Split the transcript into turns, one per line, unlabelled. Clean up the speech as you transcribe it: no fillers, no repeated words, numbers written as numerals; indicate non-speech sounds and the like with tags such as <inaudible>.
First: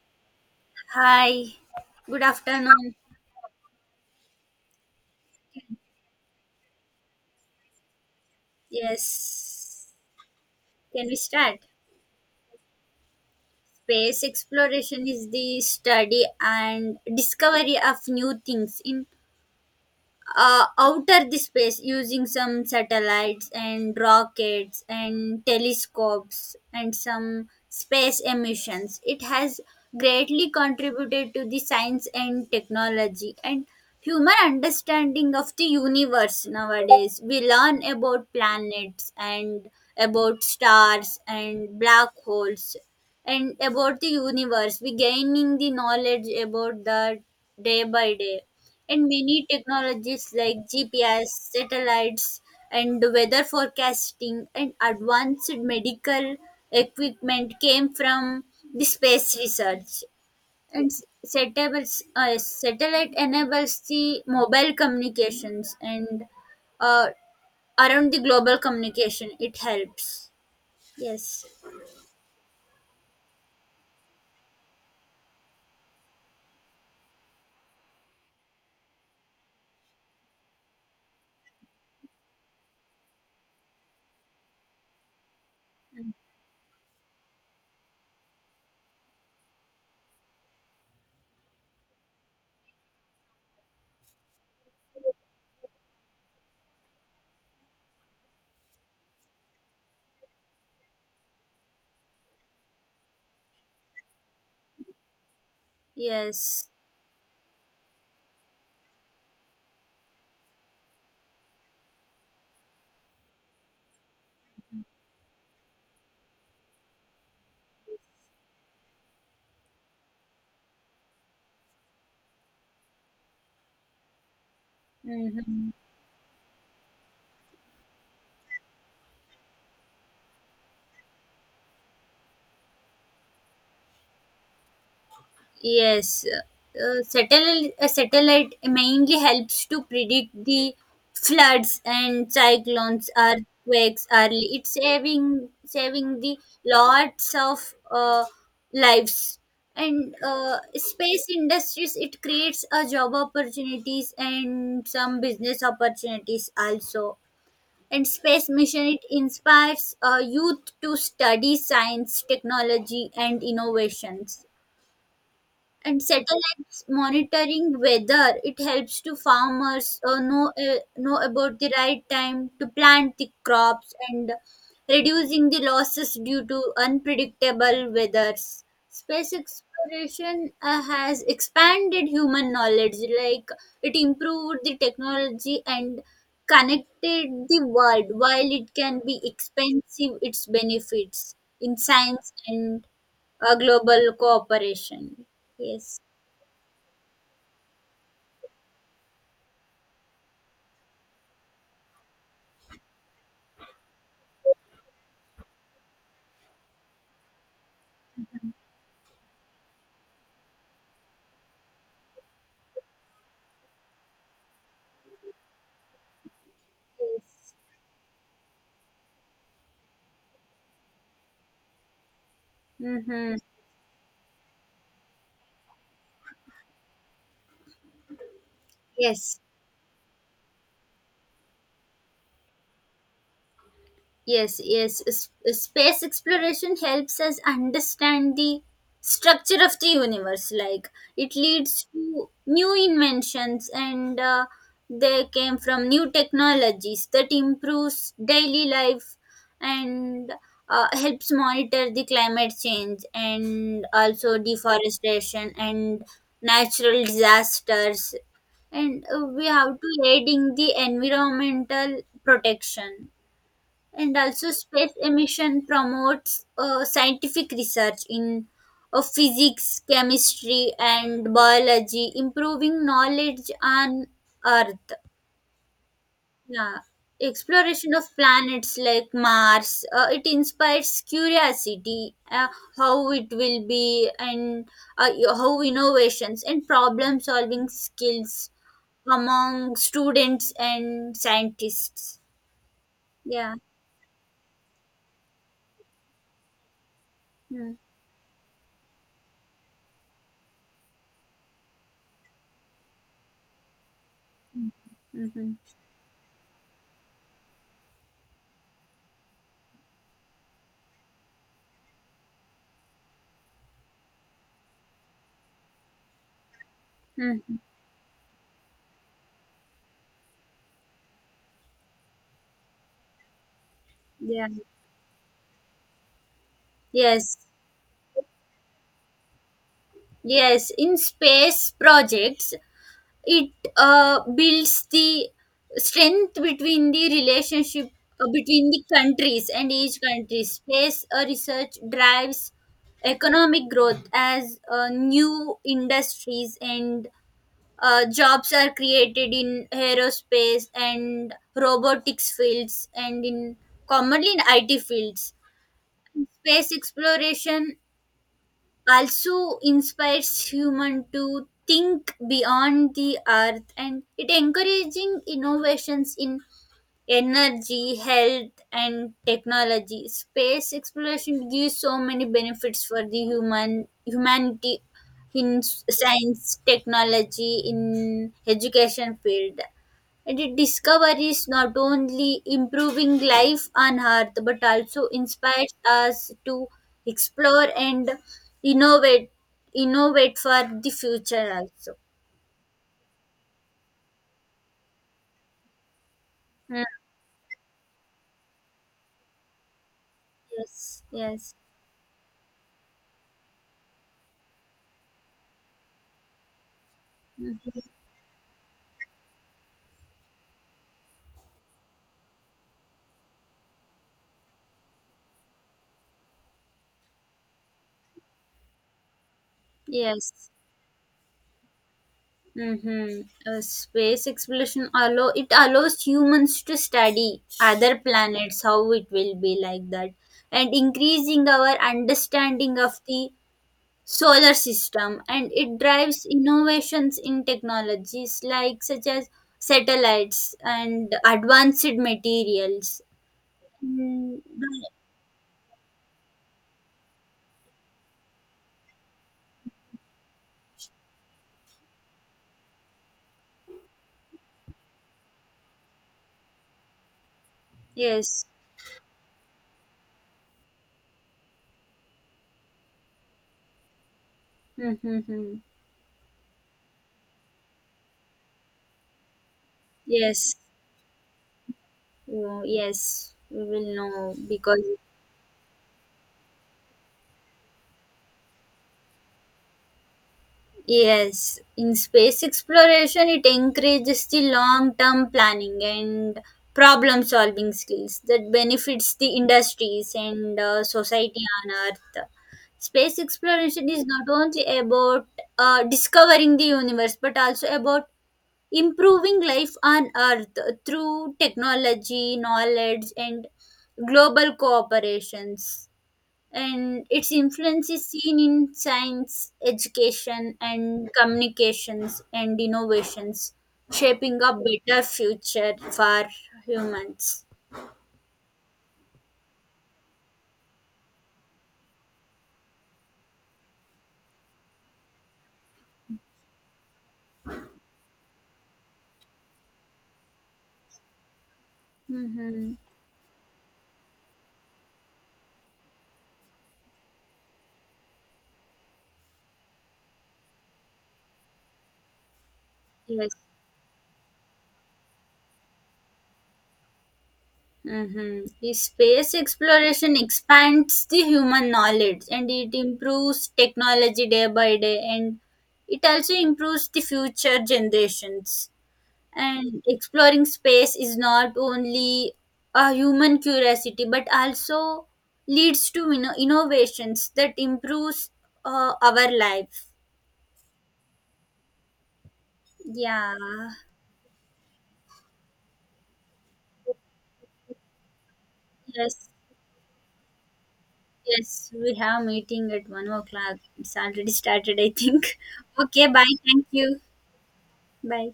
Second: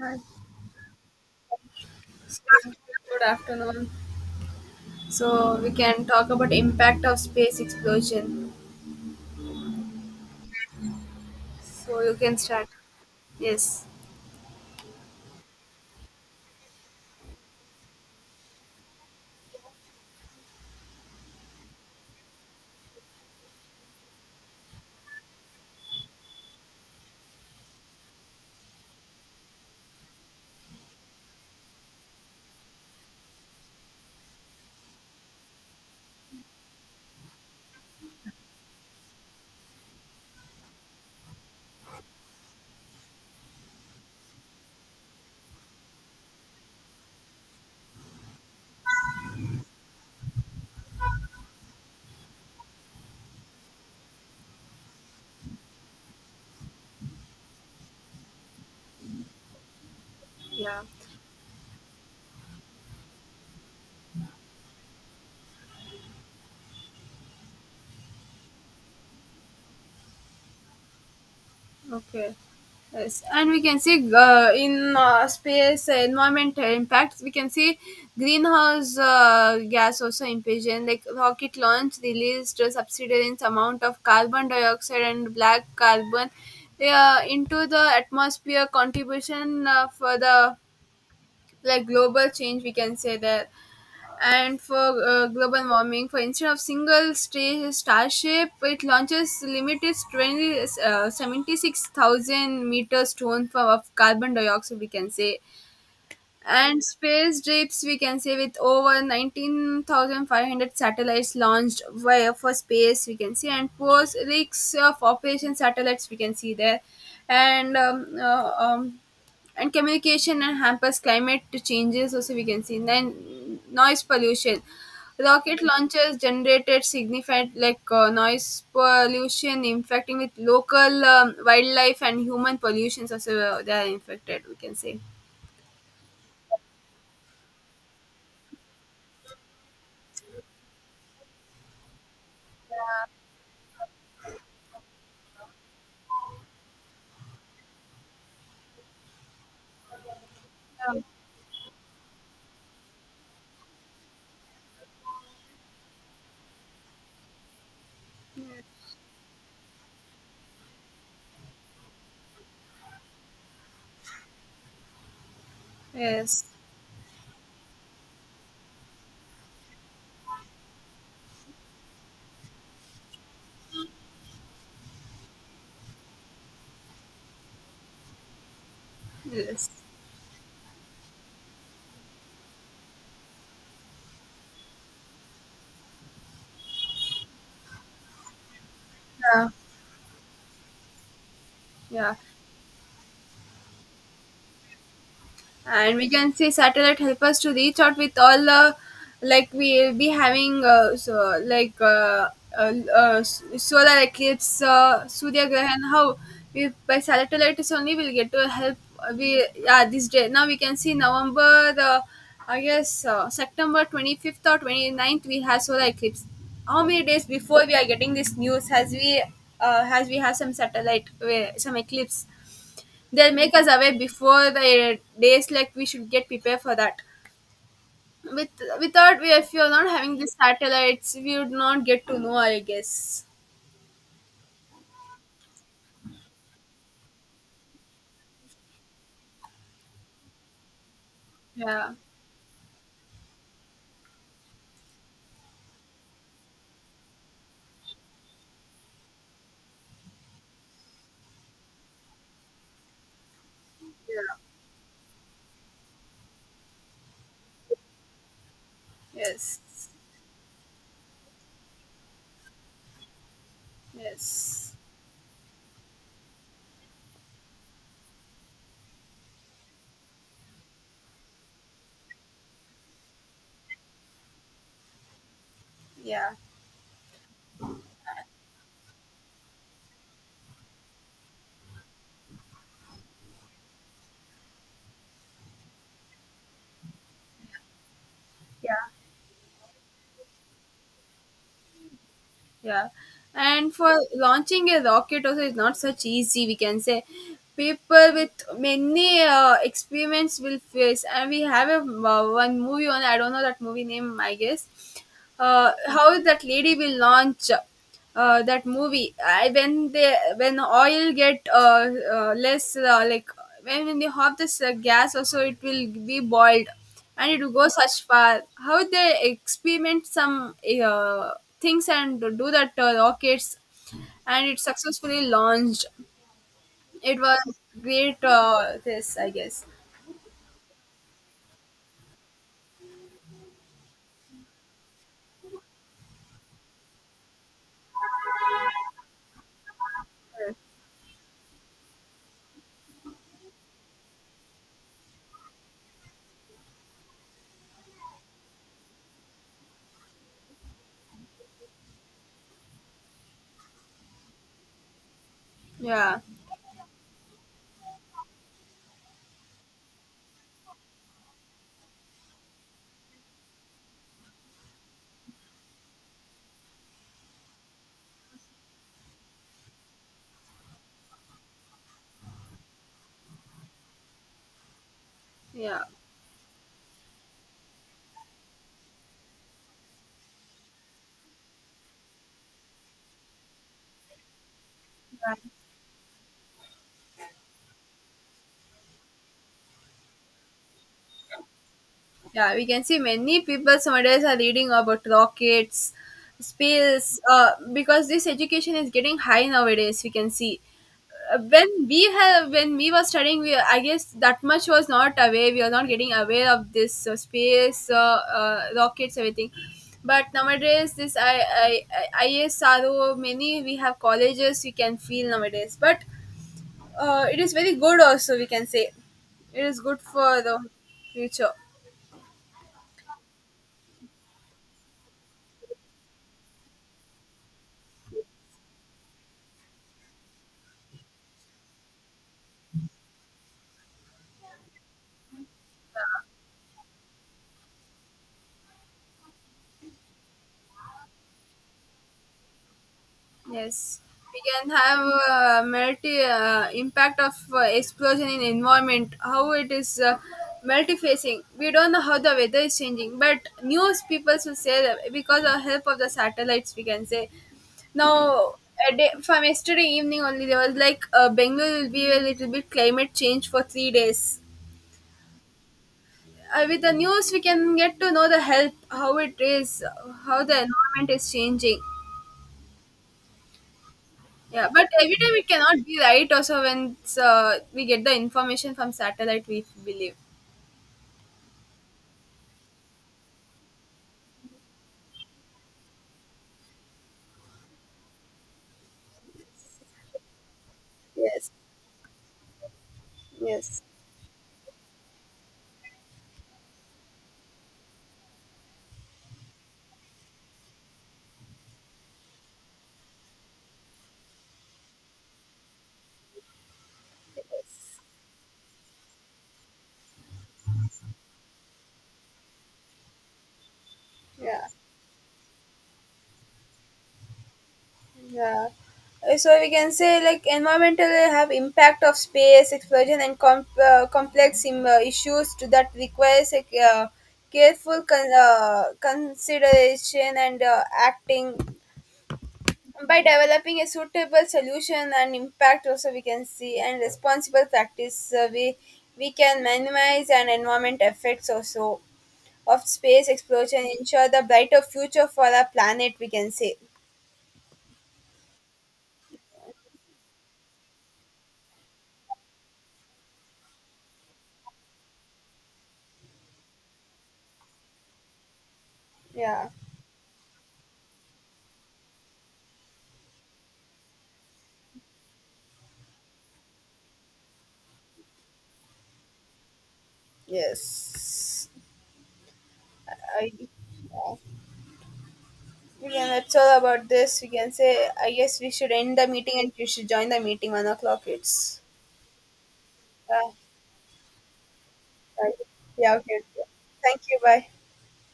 Hi.
Hi, good
So,
afternoon.
good afternoon. So we can talk about impact of space explosion.
Yes, can we start?
So you can start. Yes.
Space exploration is the study and discovery of new things in outer the space using some satellites and rockets and telescopes and some space emissions. It has greatly contributed to the science and technology and human understanding of the universe nowadays. We learn about planets and about stars and black holes and about the universe. We gaining the knowledge about that day by day, and many technologies like GPS, satellites, and weather forecasting and advanced medical equipment came from the space research.
Yeah.
And satellite enables the mobile communications and uh, around the global communication. It helps. Yes.
Okay. Yes, and we can see in space environment impacts. We can see greenhouse gas also impinging, like rocket launch released a subsidence amount of carbon dioxide and black carbon into the atmosphere. Contribution for the like global change, we can say that, and for global warming. For instead of single star starship, it launches limited 20, 76,000 meters ton for, of carbon dioxide, we can say,
Yes.
and space trips we can say, with over 19,500 satellites launched via for space we can see, and post rigs of operation satellites we can see there, and um, uh, um, and communication and hampers climate changes also we can see. Then noise pollution, rocket
hmm
launchers generated significant like noise pollution infecting with local wildlife, and human pollutions also they are infected, we can say.
Yes, satellite a satellite mainly helps to predict the floods and cyclones, earthquakes early. It's saving the lots of lives and
Yeah.
space industries. It creates a job opportunities and some business opportunities also. And space mission it inspires youth to study science, technology, and innovations, and
Yes,
satellites monitoring weather it helps to farmers know about the right time to plant the crops and reducing the losses due to unpredictable weathers. Space
yes,
exploration has expanded human knowledge, like it improved the technology and connected the world. While it can be
yeah,
expensive, its benefits in
yeah,
science and a global cooperation.
and
Yes.
we can say satellite help us to reach out with all the, like, we'll be having solar eclipse, Surya Grahan. How we by satellite is only we'll get to help. We, yeah, this day now we can see November, I guess September 25th or twenty ninth we have solar eclipse. How many days
Yes.
before we are getting this news? Has we have some satellite, some eclipse? They'll
Mm-hmm.
make us aware before the days, like we should get prepared for that. With without, we,
Yes.
if you're not having these satellites, we would not get to know, I guess.
Yes, yes. S- Space exploration helps us understand the structure of the universe. Like, it leads
Yeah.
to new inventions, and they came from new technologies that improves daily life, and helps monitor the climate change and also
Yeah.
deforestation and natural disasters. And we
Yes.
have to aid in the environmental protection, and also
Yes.
space emission promotes scientific research in physics, chemistry, and biology, improving knowledge on earth.
Yeah.
Yeah exploration of planets like Mars, it inspires curiosity, how it will be, and uh, how innovations and problem solving skills
Yeah.
among students and scientists.
Yeah.
Yeah
And for launching a rocket also is not such easy, we can say.
Hmm.
People with many experiments will face, and we have a one movie on. I don't know that movie name. I guess
Mm-hmm.
how that lady will launch. That movie, I, when oil get less, like, when they have this gas also, it will be boiled and it will
Mm-hmm.
go such far, how they experiment some uh, things and do that rockets, and
Yeah.
it successfully launched. It
Yes,
was great, this, I guess
yes. In space projects, it builds the strength between the relationship between the countries and each country. Space research drives economic growth as new industries and jobs are created in aerospace and robotics fields, and in commonly in IT fields.
yeah
Space exploration also inspires human to think beyond the earth, and it encouraging innovations in energy, health, and technology. Space exploration gives so many benefits for the humanity in
yeah.
s- science, technology, in education field. And it discoveries not only improving life on Earth but also inspires us to explore and innovate, innovate for the future also.
Yeah, we can see many people nowadays are reading about rockets,
Mm,
space, because this education is getting high nowadays, we can see.
yes, yes.
When we have when we were studying, we, I guess, that much was not aware. We are not getting aware of this
Mhm.
space, rockets, everything. But nowadays, this I, I ISRO, many we have colleges we can feel nowadays. But it is very good also. We can say it is good for
Yes.
the future.
Mm-hmm. Space exploration allow it allows humans to study other planets, how it will be like that, and increasing our understanding of the solar system. And it drives innovations in technologies like such as satellites and advanced materials.
Yes, we
Mm,
can have multi impact of explosion in environment. How it is multi-facing. We don't know how the weather is changing, but news people will say that because of help of the satellites, we can say
yes.
now. A day, from yesterday evening only, there was, like, Bengal will be a little bit climate change for 3 days.
Mm-hmm.
With the news, we can get to know the help, how it is, how the
Yes.
environment is changing.
Oh, yes. We will know
Yeah,
because,
but every time it cannot be right. Also, when we get the information from satellite, we believe.
yes, in space exploration, it encourages the long term planning and problem solving skills that benefits the industries and society
Yes,
on Earth. Space
yes,
exploration is not only about discovering the universe but also about improving life on Earth through technology, knowledge, and global cooperations, and its influence is seen in science, education, and communications and innovations, shaping a better future for humans.
yeah. So we can say, like, environmental have impact of space explosion, and complex issues to that, requires, like, careful consideration and acting.
Mm-hmm.
By developing a suitable solution and impact, also we can see, and responsible practice, we can minimize, and environment effects also of space
Yes.
exploration ensure the brighter future for our planet, we can say.
Mm-hmm. The space exploration expands the human knowledge, and it improves technology day by day, and it also improves the future generations,
Yeah.
and exploring space is not only a human curiosity but also leads to, you know, innovations that improves our life.
Yes.
Yeah
I, yeah. That's all about this, we can say, I guess we should end the
yes,
meeting, and you should join the meeting 1 o'clock.
yes,
It's
we have meeting at one
uh,
o'clock It's already started, I think.
right.
<laughs> Okay,
Yeah,
bye,
okay,
thank
okay.
you.
Thank you, bye.
Bye.